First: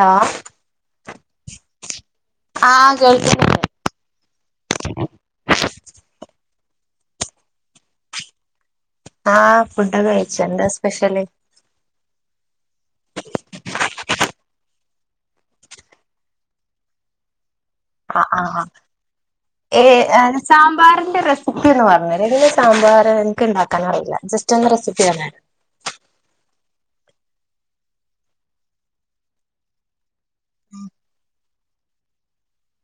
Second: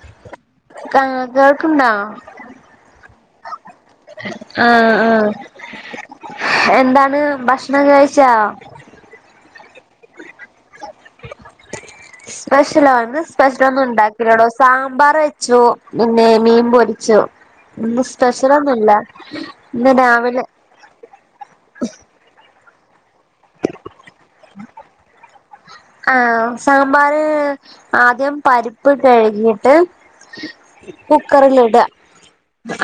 Hello കാ കേൾക്ക്ണ്ടാ ആഹ് കേൾക്കുന്നില്ലേ ആഹ് ആഹ് എന്താണ് ഭക്ഷണം കഴിച്ചാ ആഹ് ഫുഡ്ഡ് ഒക്കെ കഴിച്ചു. എന്താ സ്പെഷ്യല് സ്പെഷ്യലോ, ഇന്ന് സ്പെഷ്യലൊന്നും ഉണ്ടാക്കില്ലടോ, സാമ്പാർ വെച്ചു, പിന്നെ മീൻ പൊരി ച്ചു ആഹ് ആഹ് ആഹ് ഇന്ന് ഏഹ് അഹ് രാവിലെ സാമ്പാറിന്റെ റസ് പ്പി ഒന്ന് പറഞ്ഞരൊ ഇഡലി, സാമ്പാർ എൻക്ക് ണ്ടാക്കാനറില്ല ജസ്റ്റൊന്ന് റസിപ്പി പർഞ്ഞെ ആഹ് സാമ്പാറ്, ആദ്യം പരിപ്പ് കഴുകിയിട്ട് കുക്കറിലിടാ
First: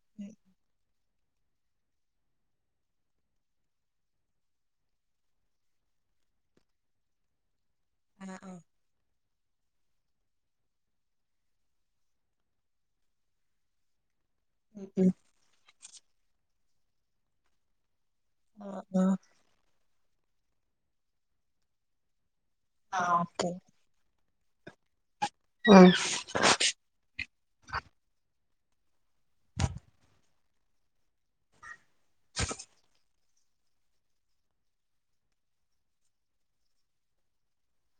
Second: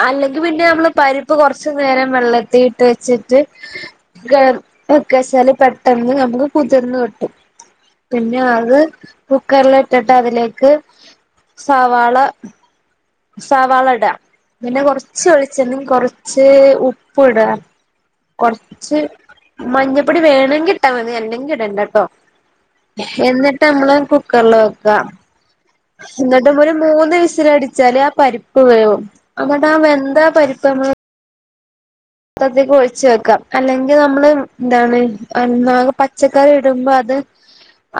അല്ലെങ്കി പിന്നെ നമ്മള് പരിപ്പ് കൊർച്ച് നേരം വെള്ളത്തി ഇട്ട് വെച്ചിട്ട് ക് വെക്കാച്ചാല് പെട്ടൊന്ന് നമുക്ക് കുതിർന്ന് കിട്ടും പിന്നെ ആഹ് ആഹ് അത് കുക്കർ ല്ട്ടിട്ട് അതിലേക്ക് സവാള സവാളടാ പിന്നെ ഉം കൊറച്ച് വെളി ചെണ്യും കൊറച്ച് ഉപ്പ് ഇട, ആഹ് കൊർച്ച് ആഹ് മഞ്ഞപ്പൊടി വേണങ്കി ഇട്ടാ മതി, അല്ലെങ്കി ഇടണ്ട ട്ടോ, ആഹ് ഓക്കെ എന്നിട്ടമ്മള് കു ക്കർല് വക്ക. ഉം ന്നട്ട് മുരും മൂന്ന് വിസിലടിച്ചാല് ആ പരിപ്പ് വേവും. അങ്ങട്ട ആ വെന്താ പരിപ്പമ്മള് പത്രത്തേക്ക് ഒഴിച്ച് വെക്ക. അല്ലെങ്കി നമ്മള് എന്താണ് ന്ന പച്ചക്കറി ഇടുമ്പോ അത്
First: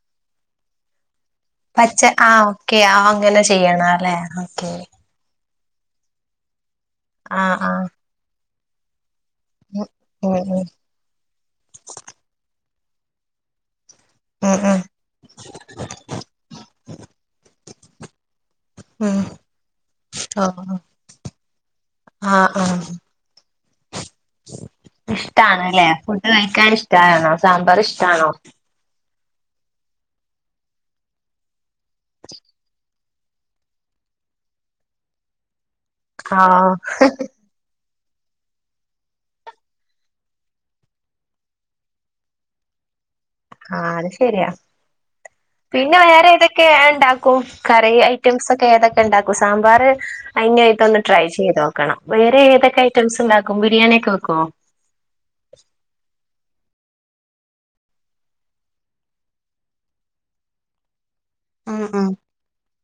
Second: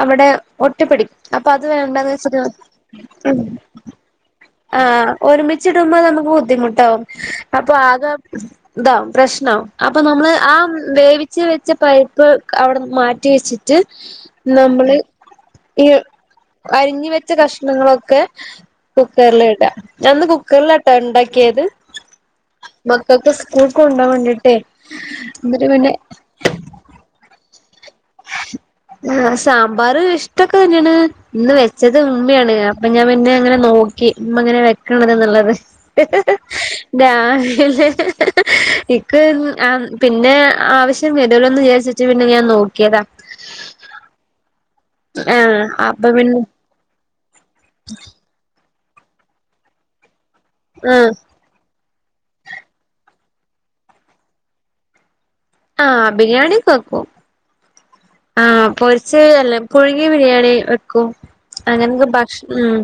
അവടെ ഒട്ടിപിടി അപ്പത് പച്ച വേണ്ടാന്ന് വെച്ചിട്ട, ആഹ് ഓക്കെ ആഹ് അങ്ങനെ ചെയ്യണം അല്ലേ ഓക്കെ ആഹ് ഒരുമിച്ചിടുമ്പ നമുക്ക് ബുദ്ധിമുട്ടാവും. ആഹ് ആഹ് അപ്പാകെ താവും. പ്രശ്നാവും, അപ്പൊ ഉം നമ്മള് ആ ഉം വേവി ച്ച് വെച്ച പരിപ്പ് അവിടെ മാറ്റി വെച്ചിട്ട് ഉം ഉം നമ്മള് ഈ അരിഞ്ഞ് വെച്ച കഷ്ണങ്ങളൊക്കെ ഉം കുക്കർല്ട. ഞാന്ന് ആഹ് കുക്കർലാട്ടൊ ഇണ്ടാക്കിയത് ആഹ് ആഹ് മക്കൾക്ക് സ്കൂൾ കൊ കൊണ്ടോൻ വേണ്ടിട്ടേ എ ഇഷ്ടാണല്ലേ പിന്നെ ഫുഡ് കഴിക്കാൻ ഇഷ്ടമാണോ സാമ്പാർ ഇഷ്ടാണോ ആ സാമ്പാർ ഇഷ്ടൊക്കെ തന്നെയാണ് ഇന്ന് വെച്ചത് ഉമ്മയാണ് അപ്പൊ ഞാൻ പിന്നെ അങ്ങനെ നോക്കി അങ്ങനെ വെക്കണതെന്നുള്ളത് ആഹ് ഡാല്ല ഇക്ക് പിന്നെ ആവശ്യം വരൂലൊന്ന് വിചാച്ചിട്ട് പിന്നെ ഞാൻ നോക്ക താ ആ അത് ശരിയാ പിന്നെ വേറെ ഏതൊക്ക ഒക്കെ ഉണ്ടാക്കും കറി ഐറ്റംസ് ഒക്കെ ഏതൊക്കെ ഉണ്ടാക്കും സാമ്പാർ അതിനയിട്ടൊന്ന് ആഹ് ട്രൈ ചെയ്ത് നോക്കണം വേറെ ഏതൊക്കെ ഐറ്റംസ് ഉണ്ടാക്കും ബിരിയാണിയ ഒക്കെ വെക്കുമോ ആഹ് ബിരിയാണി കേ വക്കും ആഹ് പൊറച്ച് അല്ല പുഴുങ്ങി ബിരിയാണി വെക്കും ഉം ഉം അങ്ങനെക്ക ഉം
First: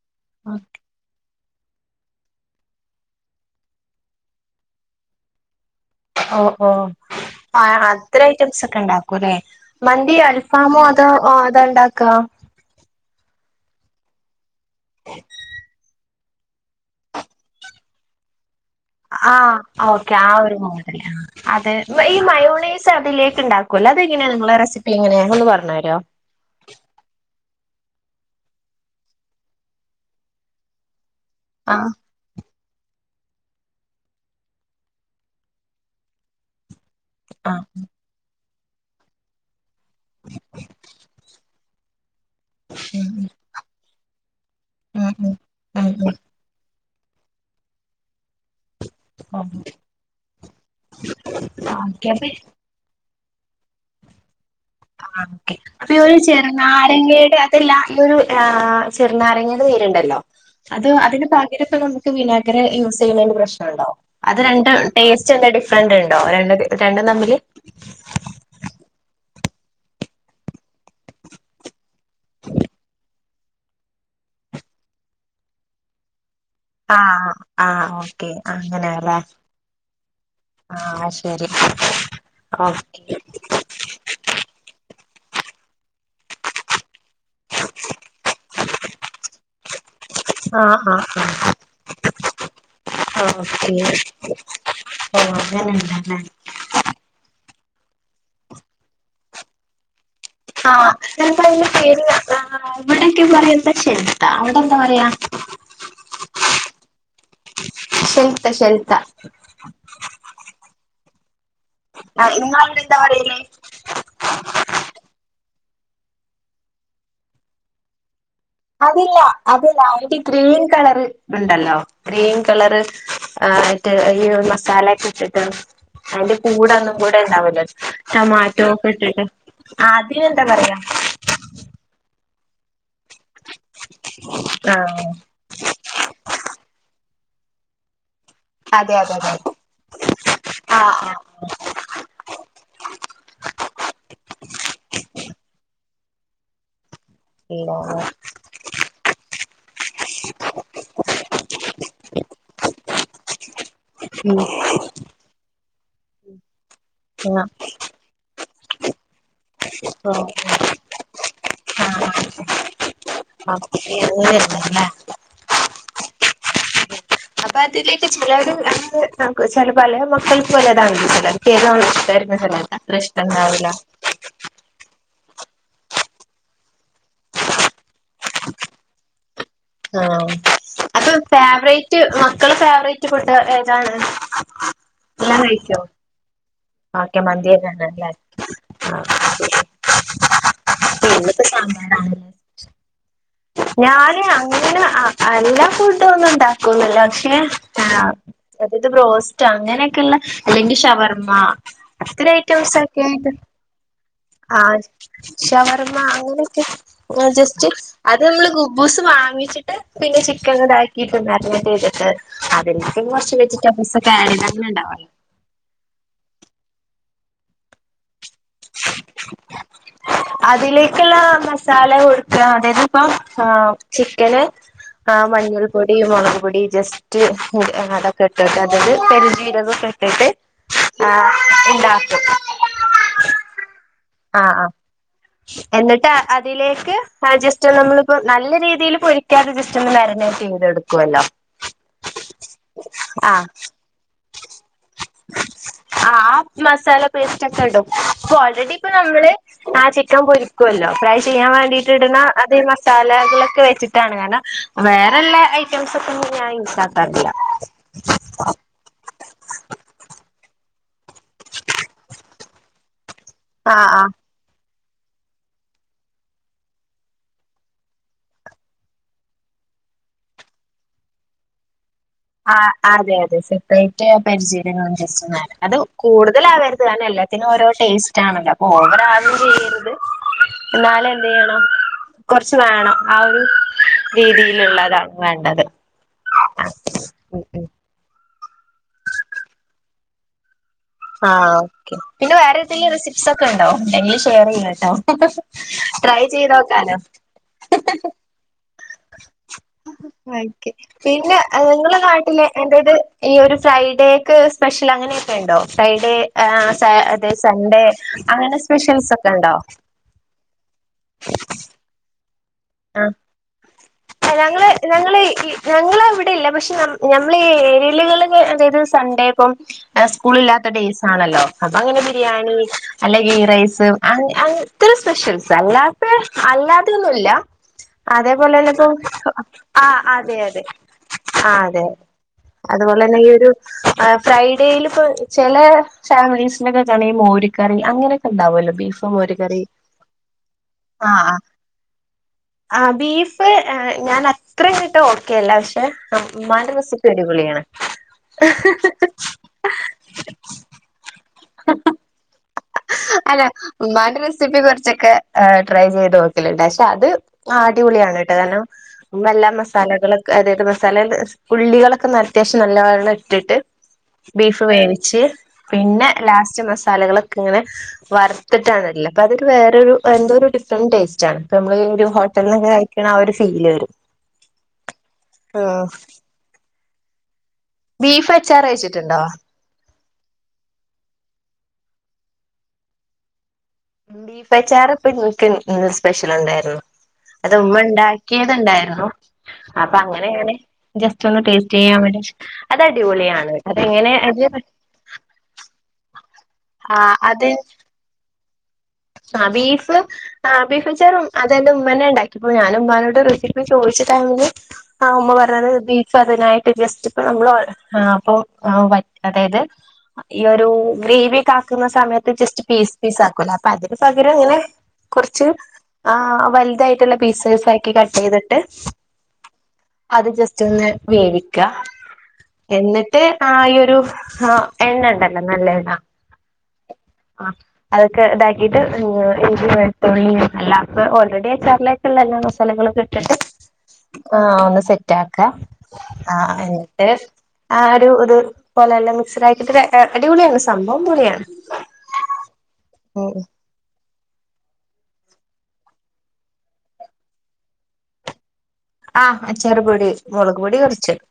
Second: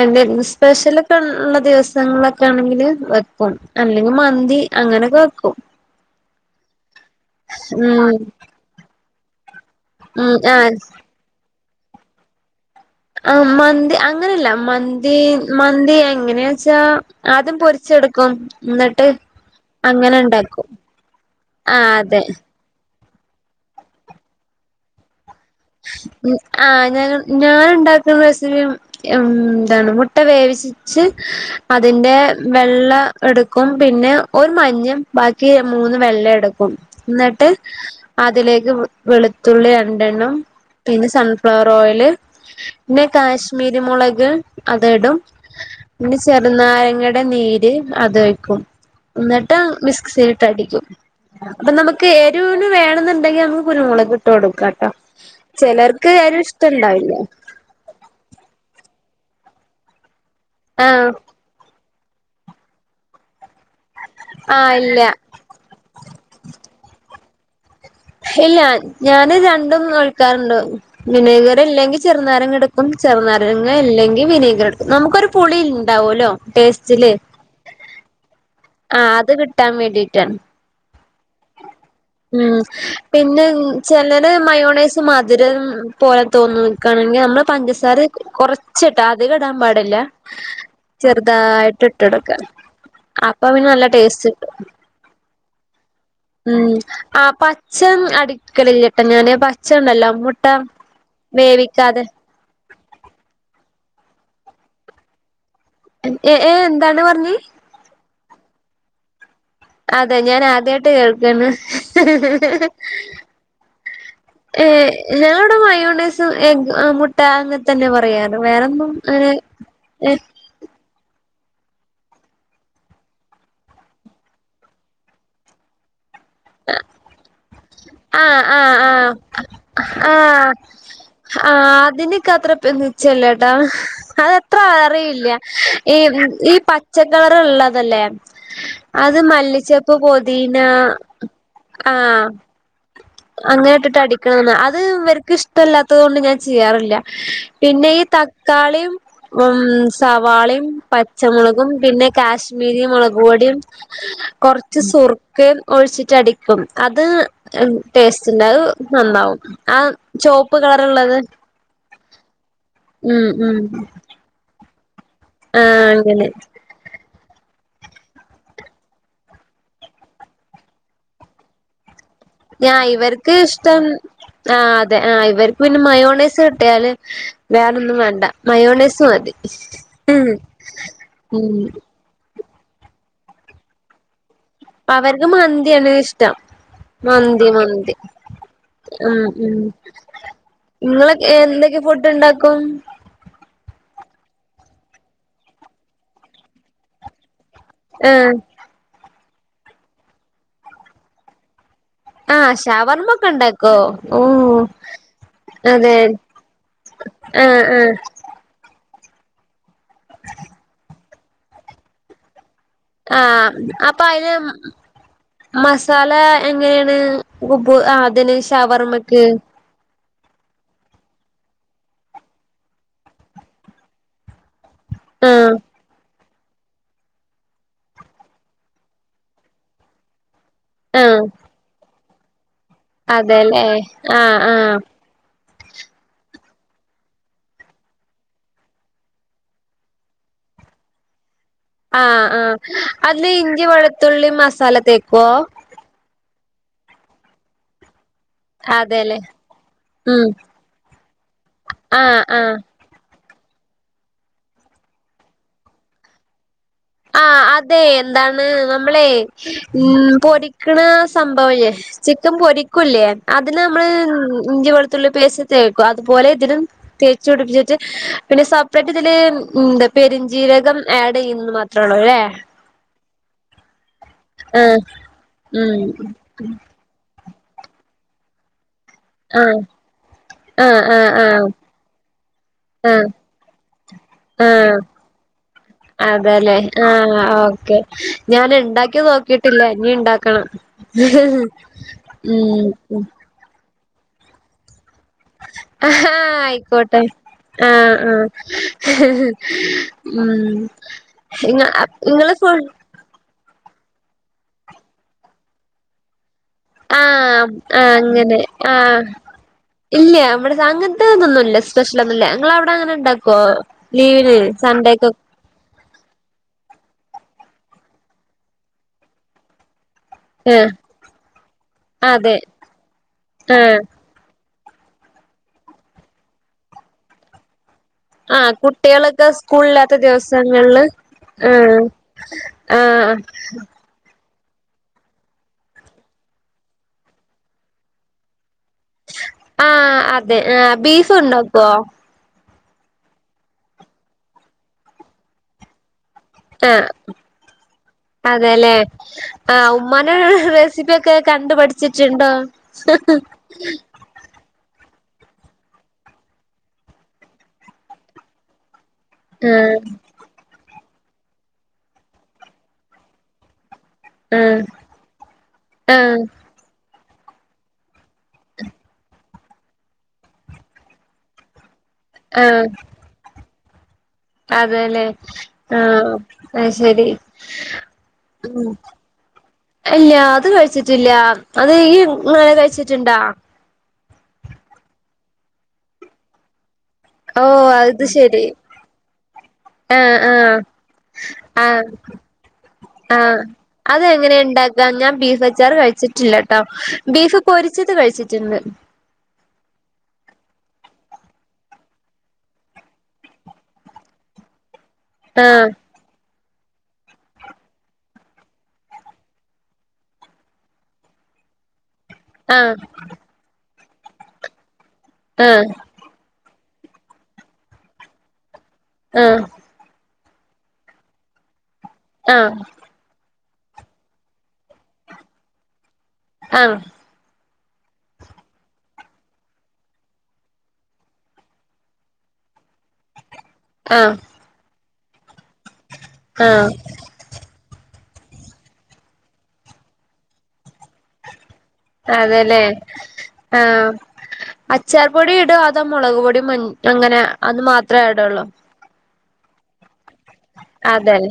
എ സ്പെഷ്യൽ ഉള്ള ദിവസങ്ങളൊക്കെ ആണെങ്കിൽ വെക്കും അല്ലെങ്കിൽ മന്തി അങ്ങനെയൊക്കെ വെക്കും ഓ ഓ ഉം അത്ര ഐറ്റംസ് ഒക്കെ ഉണ്ടാക്കും അല്ലേ മന്തിയോ ഉം ആഹ് അൽഫാമോ അതോ അത ഉണ്ടാക്കുക ആ മന്തി അങ്ങനെയല്ല മന്തി മന്തി എങ്ങനെയ വെച്ചാ ആദ്യം പൊരിച്ചെടുക്കും എന്നിട്ട് ആ ഓക്കെ അങ്ങനെ ആ ഒരു ഉണ്ടാക്കും മൂതല് അത ആ ഈ അതെ മയോണീസ് അതിലേക്ക് ഉണ്ടാക്ക കൊല്ല അത എങ്ങനെയ നിങ്ങളെ റെസിപ്പി എങ്ങനെയ ഞങ്ങ ഒന്ന് പറഞ്ഞുരോ ആഹ് ഞാൻ ഞാന ഉണ്ടാക്കുന്ന റെസിപ്പിയ എന്താണ് മുട്ട വേവിച്ച് ആഹ് അതിന്റെ വെള്ള എടുക്കും പിന്നെ ഒരു മഞ്ഞം ബാക്കി മൂന്ന് വെള്ള എടുക്കും എന്നിട്ട് ആഹ് അതിലേക്ക് വെളുത്തുള്ളി റണ്ടെണ്ണം പിന്നെ സൺഫ്ലവർ ഓയിയില് പിന്നെ ഉം കാശ്മീരി മുളക് ഉം അത്ടും ഉം ഉം പിന്നെ ചെറുനാരങ്ങഡയുടെ നീര് അത് വയ്ക്കും ഉം എന്നിട്ട് മിക്സ്യിൽ യിട്ട അടിക്കും അപ്പൊ നമുക്ക് ഓക്കെ അപ്പൊ എരിവിന് വേണ എന്നുണ്ടെങ്കിൽ നമക്ക് കുരുമുളക് ഇട്ടു കൊടുക്ക കേട്ടോ ആ അപ്പൊ ചെറു നാരങ്ങയുടെ ഇല്ല ഈ ഒരു ചെറുനാരങ്ങയുടെ പേരുണ്ടല്ലോ അത് ആഹ് അതിന്റെ പാക്യരൊക്കെ നമ വിനഗിരി യൂസ് ചെയ്യുന്ന പ്രശ്ന ഉണ്ടാവും അത് രണ്ടു ആഹ് ഇല്ല ടെസ്റ്റ്‌ ച്ചു എടുക്കാനുണ്ടോ രണ്ട് രണ്ടും തമ്മില് ഇല്ല ഞാന് രണ്ടും നോൽകാറുണ്ട് വിനേഗർ ഇല്ലെങ്കിൽ ചെറുനാരങ്ങ എടുക്കും ചെറുനാരങ്ങ അല്ലെങ്കിൽ വിനേഗർ എടുക്കും നമുക്കൊരു പുളി ഉണ്ടാവുമല്ലോ ആ ടേസ്റ്റില് ആ ഓക്കെ ആ അത് കിട്ടാൻ വേണ്ടിട്ടാണ് ആഹ ശരി ഉം ഓക്കെ പിന്നെ ചിലന് മയോണേസ് മധുരം പോലെ തോന്നും ക്കണെങ്കിൽ നമ്മള് പഞ്ചസാര കൊറച്ചിട്ടാ അതികിടാൻ പാടില്ല ആ ആ ചെറുതായിട്ട് ഇട്ടെടുക്ക ആ ആപ്പം പിന്നെ ഓക്കെ നല്ല ടേസ്റ്റ് കിട്ടും ഓ അങ്ങെനെ ഉണ്ടല്ലേ ഉം ആ പച്ച അടിക്കലില്ലട്ടെ ഞാന് പച്ച ഉണ്ടല്ലോ മുട്ട ആ ന്റെ വേവിക്കാതെ പേര് ഇവിടെക്കെ പറയന്ത ഷെൽത്ത അവിടെ എന്താ പറയാ ഏ ഏ എന്താണ് പറഞ്ഞേ ശൽത്ത ശെൽത്ത അതെ ഞാൻ ആദ്യമായിട്ട് കേൾക്കന്ന് ആ, നിങ്ങളവിടെ എന്താ പറയല് ഏ ഞവിടെ മയോണസും മുട്ട അങ്ങനെ തന്നെ പറയാ അതില്ല അതല്ല അവി ഗ്രീൻ കളറ് ഉണ്ടല്ലോ ഗ്രീൻ കളർ ആ ആയിട്ട് ഈ മസാല ഒക്കെ ഇട്ടിട്ട് അതിന്റെ കൂട ഒന്നും കൂടെ ഉണ്ടാവല്ലോ ആ ആ ടൊമാറ്റോ ഒക്കെ ആ ഇട്ടിട്ട് ആ അതിന് എന്താ പറയാ ആ അതിനൊക്കെ അത്ര ഇപ്പ നി്ചല്ല ട്ടാ അതത്ര ആഹ് അറിയില്ല ഈ ഈ പച്ചക്കളർ ഇള്ളതല്ലേ അതെ അതെ അത് അതെ മല്ലിച്ചപ്പ് പൊതിന ആഹ് ആഹ് ആഹ അങ്ങനെ ഇട്ടിട്ട് അടിക്കണംന്ന് അത് ഇവർക്ക് ഇഷ്ടമല്ലാത്തത് കൊണ്ട് ഞാൻ ചെയ്യാറില്ല ഇല്ല പിന്നെ ഈ തക്കാളിയും ഉ സവാളിയും പച്ചമുളകും പിന്നെ കാശ്മീരി മുളക്പൊടിയും ഉം കൊറച്ച് സുർക്ക ഒഴിച്ചിട്ട അടി പ്പം അത് ആ ടേസ്റ്റ് ഇണ്ട് അത് നന്നാവും ആ ചുവപ്പ് കളർള്ളത് ആഹ അല്ല എഗിനെ ല്ലേ ആഹ അങ്ങനെ അപ്പൊ അതിലേക്ക് ചിലര് അ ചില പല മക്കൾക്ക് പലതാണല്ലോ ചിലർക്ക് [unintelligible] ഞാൻ അത്ര ഇവർക്ക് ഇഷ്ടണ്ടാവില്ല ഇഷ്ടം ആ അതെ ആ ഇവർക്ക് പിന്നെ മയോണേസ് കിട്ടിയാല് വേറൊന്നും വേണ്ട മയോണേസ് മതി ആ അപ്പൊ ഉം ഫേവറേറ്റ് മക്കള് ഫേവറേറ്റ് ഫുഡ് ഏതാണ് അവർക്ക് എല്ലാം കഴിക്കോ മന്തിയാണ് ഇഷ്ടം ഓക്കെ മന്തി മന്തി മന്തിയെന്നെയാണല്ലേ ആഹ് ഉം ഉം നിങ്ങളൊ ശരി ഇന്നിപ്പോ എന്തൊക്കെ ഫുഡ് സാമ്പാറാണല്ലേ ഇണ്ടാക്കും ഞാന് അങ്ങനെ എല്ലാ ഫുഡഡും ഒന്നും ഇണ്ടാക്കുല പക്ഷെ ആ ആഹ് അതായത് ബോസ്റ്റ് അങ്ങനെയൊക്കെയള്ള അല്ലെങ്കിൽ ഷവർമ്മ ഇത്ര ആഹ് ഐറ്റംസ ഷവർമ്മ ഒക്കെ ഒക്കെണ്ട് ഇണ്ടാക്കോ ഓ ആഹ അതെ ഷവർമ്മ അങ്ങനെയൊക്കെ ആ ആഹ് ജസ്റ്റ് ആഹ് അത് നമ്മള് ഗുബ്ബൂസ് വാങ്ങിച്ചിട്ട് പിന്നെ ചിക്കൻ ഇതാക്കിയിട്ട് മരിനേറ്റ് ചെയ്തിട്ട് അതല്ല പിന്നെ കുറച്ച് ആഹ് വെജിറ്റബിൾസ് അപ്പൊ ഒക്കെ അയിന് അങ്ങനെണ്ടാവല്ലോ മസാല എങ്ങനെയാണ് കുബു ആഹാ അതിന് ഷവർമ്മക്ക് അതിലേക്കുള്ള മസാല കൊടുക്ക അതായത് ഇപ്പ ആ ചിക്കന് ആഹ് മഞ്ഞൾ പൊടി മുളക് പൊടി ജസ് റ്റ് അതൊക്കെ ഇട്ടിട്ട് അതായത് പെരിചീരകൊ ഇട്ടിട്ട് ആഹ് ആഹ ഇണ്ടാ അതെല്ലേ ആഹ ആഹ് ആഹ ആഹ് എന്നിട്ട് അതിലേക്ക് ജെസ്റ്റ നമ്മളിപ്പോ നല്ല രീതിയിൽ പൊരിക്കാതെ ജസ്റ്റ ഒന്ന് മാരനേറ്റ് ചെയ്തെടു ക്കുല്ലോ ആഹ ആഹ അതില് ഇഞ്ചി വെളുത്തുള്ളി മസാല തേക്കുവോ ആഹ മസാല പേസ്റ്റ് ഒക്കെടും അപ്പൊ ഓൾറെഡി ഇപ്പൊ അതെല്ലേ നമ്മള് ആഹ ചിക്കൻ ഉം പൊരിക്കുല്ലോ ഫ്രൈ ചെയ്യാൻ വേണ്ടിട്ട് ഇടുന്ന ആഹ് ആഹ് അത് മസാലകളൊക്കെ വെച്ചിട്ടാണ് കാരണം വേറെള്ള ഐറ്റംസ്ക്കെ ഒന്നും ഞാൻ യൂസാക്കാറില്ല ആഹ് അതെ എന്താണ് നമ്മളെ ഉം പൊരിക്കണ സംഭവല്ലേ ചിക്കൻ പൊരിക്കൂല്ലേ അതിന് നമ്മള് ആഹ് ആഹ് ഇഞ്ചി വെളുത്തുള്ളി പേസ് ത്തെക്കും അതുപോലെ ഇതിലും തേച് പിടിപ്പിച്ചിട്ട് പിന്നെ സെപ്പറേറ്റ് ഇതില് എന്താ പെരുഞ്ജീരകം ആഡ് ചെയ്യുന്ന് മാത്രം ത്രേ ഉള്ളൂല്ലേ ആഹ അതെ അതെ സെപ്പറേറ്റ് ആഹ് പെരിഞ്ജീരകം ജസ്റ്റ്‌ ഒന്ന് അഡ് അത് ഉം കൂടുതൽ അവര് [unintelligible] എല്ലത്തിനും ഓരോ ടേസ്റ്റ് ആണല്ലോ അപ്പ ഓവറാവ ആഹ ആഹ ആഹ എന്ത് ആഹ ചെയ്യണം കുറച്ച് വണം ആ ഒരു ആഹ് രീതിയിലുള്ളതാ വേണ്ടത് അതെല്ലേ ആഹ ഉം ഉം ഓക്കെ ഞൻ ഇണ്ടാക്കി നോക്കിട്ടില്ല ഇനി ഇണ്ടാക്കണം ആഹ ഓക്കെ പിന്നെ ഉം വേറെ ഉം തെങ്കിലുംറെസിപ്സ് ഒ ക്കെ ണ്ടോ ഇണ്ടെങ്കിൽ ഷെയർ ചെയ്യട്ടോ ട്രൈ ചെയ്ത് നോക്കാലോ ആഹ ആഹ ഹ് ഹ് ഉം ഓക്കെ പിന്നെ നിങ്ങളെ നാട്ടില് ഫോൺ എന്റത് ഈ ഒരു ഫ്രൈഡേക്ക് സ്പെഷ്യൽ അങ്ങനെയൊക്കെ ഉണ്ടോ ഹെ ഫ്രൈഡേ അത് ആഹ് ആ സൺഡേ അങ്ങനെ ആഹ് സ്പെഷ്യൽസ് ഒക്കെ ഉണ്ടോ ഇല്ല നമ്മടെത്ത്അങ്ങനെതൊന്നുമില്ല സ്പെഷ്യൽ ഒന്നും ഞങ്ങളവിടെ അങ്ങനെ ആ ഉണ്ടാക്കോ ലീവിന് ഞങ്ങള് സൺഡേക്കെ ഞങ്ങള് ഞങ്ങള് അവിടെ ഇല്ല പക്ഷെ നമ്മൾ ഈ ഏരിയലകള് അതായത് സൺഡേ ഇപ്പം സ്കൂൾ ആഹ് ഇല്ലാത്ത ഡേയ്സ് ആണല്ലോ അപ്പൊ അങ്ങനെ അതെ ബിരിയാണി അല്ലെങ്കിൽ ഗീ ആഹ് റൈസ് അ അത്തരം സ്പെഷ്യൽസ് അല്ലാത്ത അല്ലാതെയൊന്നുമല്ല ആഹ് അതേപോലെന്നെ കുട്ടികളൊക്കെ ആ സ്കൂളില്ലാത്ത അതെ അതെ ദിവസങ്ങളില് ആ ആഹ് അതെ അതുപോലെ ആഹ് തന്നെ ഈ ഒരു ആഹ് ഫ്രൈഡേൽ ഇപ്പോ ചെല ഫാമിലീസിനോക്കെക്കാണ മോരിക്കറി അങ്ങനൊക്കെ ഉണ്ടവോലോ ബീഫും മോര് ക ആഹ് അതെ ആഹ് ബീഫ് ഉണ്ടാക്കോ ആഹ് ബീഫ് ഞാൻ അത്രങ്ങട്ട് ഓക്കെല്ല പക്ഷെ ആഹ് ഉമ്മാന്റെറസിപ്പി അടിപൊളിയാണ് അതെല്ലേ ആഹ് ഉമ്മാന്റെ റെസിപ്പിഒക്കെ കണ്ടു പഠിച്ചിട്ടുണ്ടോ അല്ല ഉമ്മാന്റെ റസി റസിപ്പി കുറച്ചൊക്കെ ട്രൈ ചെയ്ത് നോക്കലണ്ട് പക്ഷെ അത് അടിപൊളിയാണ്ട്ടോ കാരണം ഉമ്മ എല്ലാ ആഹ് മസാലകളൊക്കെ അതായത് മസാല ഉള്ളികളൊക്കെ അത്യാവശ്യം നല്ലണം ഇട്ടിട്ട് ആഹ് ബീഫ് വേവിച്ച് പിന്നെ ആഹ് ലാസ്റ്റ് മസാലകളൊക്കെ ഇങ്ങനെ വറുത്തിട്ടാണിടല്ല അപ്പ അതരു വേറൊരു എന്തോ ഒരു ഡിഫറന്റ് ടേസ്റ്റ് ആണ് ഇ നമ്മള് ഒരു ആഹ് ഹോട്ടലിൽന്നൊക്കെ കഴിക്കണ ആ ഒരു ഫീല് വരും അതെല്ലേ ആഹ് അ ശരി ബീഫ് അച്ചാർ ഉം കഴച്ചിട്ടുണ്ടോ ഇല്ല അത് കഴിച്ചിട്ടില്ല അത് ഈ ഇങ്ങള് കഴിച്ചിട്ടുണ്ടാ ബീഫ് അച്ചാറ് ഇപ്പ എനിക്ക് ഇന്ന് സ്പെഷ്യൽ ഉണ്ടായിരുന്നു അത് ഓഹ് ഉമ്മ ശരി ഉണ്ടാക്കിയത്ണ്ടായിരുന്നു അപ്പൊ ആഹ് അങ്ങനെയാണ് ആഹ് ജസ്റ്റ് ഒന്ന് ടേസ്റ്റ് ആഹ് ചെയ്യാൻ വേണ്ടി അത് ആഹ് അടിപൊളിയാണ് അതെങ്ങനെ അത് ഉണ്ടാക്കാ ഞാൻ ബീഫ് അച്ചാറ് കഴിച്ചിട്ടില്ല ആ ബീഫ് പൊരിച്ചത് കഴിച്ചിട്ടുണ്ട് ആഹ് ബീഫ് ആ ബീഫച്ചാറും അതെന്റെ ഉമ്മന്നെ ഉണ്ടാക്കിപ്പോ ഞാൻ ഉമ്മ്മാനോട് റെസിപ്പി ചോദിചിട്ടാണെങ്കി ആഹ് ഉമ്മ പറഞ്ഞത് ബീഫ് അപ്പഅതിനായിട്ട് ജസ്റ്റ് ഇപ്പ നമ്മൾആഹ് അപ്പൊ അതായത് ഈ ഒരു ഗ്രേവിക്കെ ആക്കുന്ന സമയ ത്ത് ജസ്റ്റ് ആഹ് പീസ് പീസ് ആക്കൊല അപ്പൊ അതിന് പകരം ഇങ്ങനെ കുറച്ച് ആഹ് ആ വലുതായിട്ടുള്ള പീസ് സീആക്കി കട്ട് ചെയ്തിട്ട് ആഹ് അത് ജസ്റ്റ് ഒന്ന് വേവിക്ക ആഹ് എന്നിട്ട് ആ ഒരു ആഹ് എണ്ണ ഇണ്ടല്ലോ നല്ലണ്ണ ആഹ് അതൊക്കെ ഇടായ് ഇത് ഇഞ്ചി വെുത്തുള്ളിയെല്ലാം അപ്പൊ ഓൾറെഡി അച്ചാറിലേക്കുള്ള എല്ലാ മസാലകളും ഇട്ടിട്ട് ആഹ് ആഹ് ഒന്ന് സെറ്റ് ആക്കാം ആഹ് ആഹ് ഒരു ഇത്പലെ എല്ലാം മിക്സഡ് ആക്കിട്ട അടിപൊളിയാണ് സംഭവം പൊളിയാണ് അതെല്ലേ ഉം ആഹ് അച്ചാർ പൊടി ഇടോ അതാേ മുളക് പൊടി മഞ് അങ്ങനെ അത് മാത്രേ ഇടൊള്ളോ ആഹ് അച്ചാറുപൊടി മുളക്പൊടി അതെല്ലേ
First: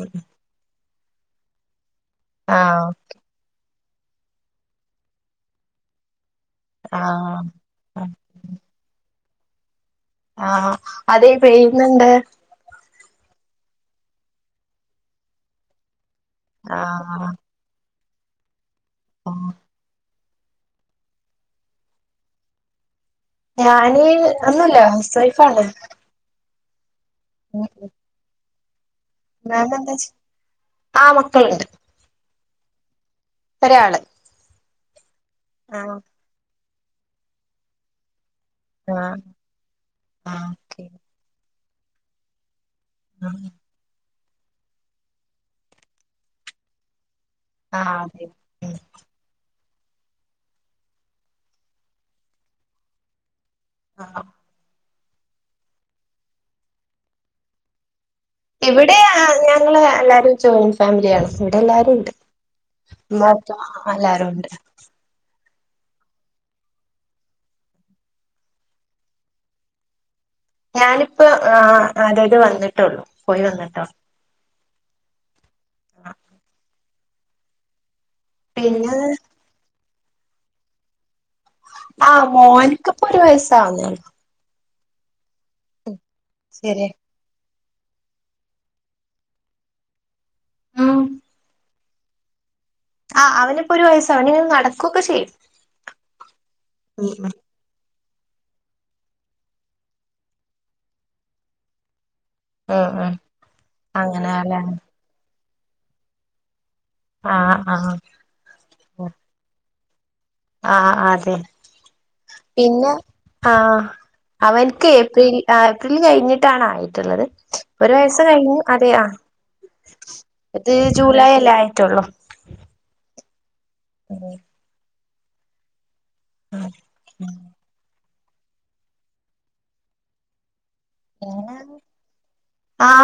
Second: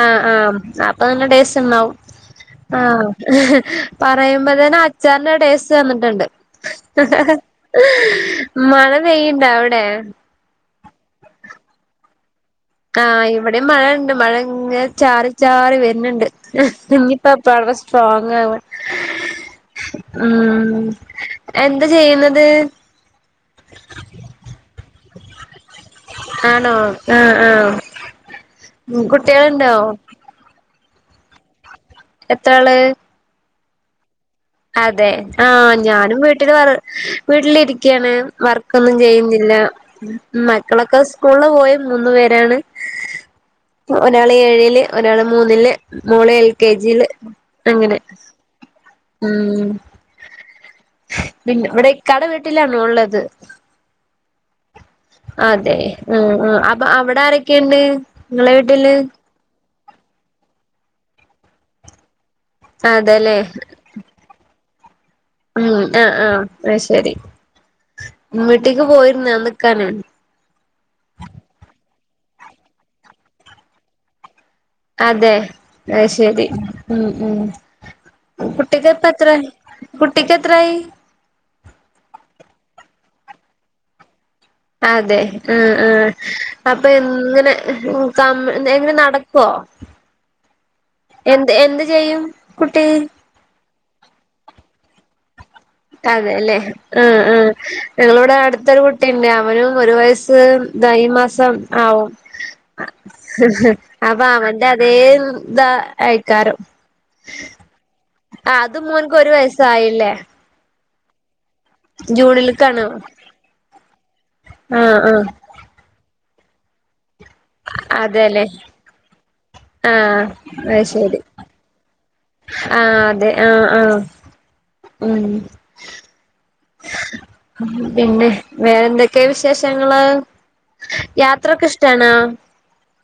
ആ ആഹ് അപ്പൊ നല്ല ടേസ്റ്റ് ഉണ്ടാവും ആഹ് പറയുമ്പോതന്നെ അച്ചാറിന്റെ ടേസ്റ്റ് വന്നിട്ടുണ്ട് ആഹ് മഴ പെയ്യണ്ടാ അവിടെ അതെ പെയ്യുന്നുണ്ട് ആ ഇവിടെ മഴണ്ട് മഴ ഇങ്ങെനെ ചാറി ചാറി വരുണ്ണ്ട് മ്മ്ഹ് ആഹ് ഞ്ഞിപ്പ പ്പളാവടെ സ്ട്രോങ്ങ്‌ ആവ [inaudible] ഉം എന്താ ചെയ്യുന്നത് ഞാന് ഒന്നുല്ല ഹൗസ് വൈഫാണ് ആണോ ആഹ് ആഹ് ഗു [unintelligible] എന്താച്ച ആഹ് മക്കളുണ്ട് എത്ര ആള് ഒരാള് അതെ ആഹ് ഞാനും വീട്ടില് വർ വീട്ടിലിരിക്കാണ് വർ ക്കൊന്നും ആഹ് ചെയ്യുന്നില്ല ആഹ് ഓക്കെ മക്കളൊക്കെ സ്കൂളില് പോയി മൂന്നു പേരാണ് [inaudible] ഒരാള് ഏഴില് ഒരാള് മൂന്നില് മോള് എൽ കെ ജിയില് ആഹ് അങ്ങനെ അതെ ഉം ഉം പിന്ന ഇവിടെ ഇക്കാടെ വീട്ടിലാണ് ഉള്ളത് ആഹ അതെ ഉം ഉം അപ്പൊ അവിടെ ആരൊക്കെണ്ട് ഇവിടെ ഞങ്ങള് എല്ലാരും ജോയിന്റ് ഫാമിലിയാണ് ഇവിടെ എല്ലാരും ഇണ്ട് അതെല്ലേ മറ്റല്ലാരും ഉണ്ട് ഉം ആഹ് ആഹ് അത് ശരി വീട്ട്ക്ക് പോയിരുന്നോ നിക്കാന് ഞാനിപ്പ ആഹ് അതായത് വന്നിട്ടുള്ളൂ പോയി വന്നിട്ടൊള്ളൂ അതെ അത് ശരി ഉം ഉം കുട്ടിക്ക് പിന്നെ ഇപ്പ എത്രെ കുട്ടിക്കെത്രായി ആഹ് മോനിക്കപ്പൊരു വയസാവുന്നേള്ളൂ അതെ ഉം ഉം ശരി അപ്പൊ എങ്ങനെ ഉം ക എങ്ങനെ നടക്കുവോ ഉം എന്ത് എന്ത് ചെയ്യും കുട്ടി ആഹ് അവനിപ്പോ ഒരു വയസ് അവന് നടക്കുവൊക്കെ ചെയ്യും അതേല്ലേ ഉം ഉം ഞങ്ങളിവിടെ അടുത്തൊരു കുട്ടിണ്ട് അവനും ഒരു വയസ് ഈ മാസംതാ ആവും [inaudible] ഉം അപ്പൊ അങ്ങനെല്ലേ അവന്റെ അതേ താ ആയിക്കാരം ആഹ് ആഹ് ആഹ് അത് മോൻക്ക് ഒരു വയസായില്ലേ ആഹ് അതെ ജൂണിൽക്കാണ് പിന്നെ ആഹ് അവനക്ക് ആഹ് ആഹ് ഏപ്രിൽ ഏപ്രിൽ കഴിഞ്ഞിട്ടാണ് ആയിട്ള്ളത് ഒരു വയസ്‌ അതെല്ലേ കയ്ഞ്ഞു അതെയ ആഹ് ഇത് അത് ശരി ജൂലൈ അല്ലേ ആയിട്ടുള്ളൂ ആഹ് അതെ ആഹ് ആഹ് ഉം പിന്നെ വേറെ എന്തൊക്കെയ വിശേഷങ്ങള് യാത്രൊക്കെ ഉം ഇഷ്ട്ടാണോ ആ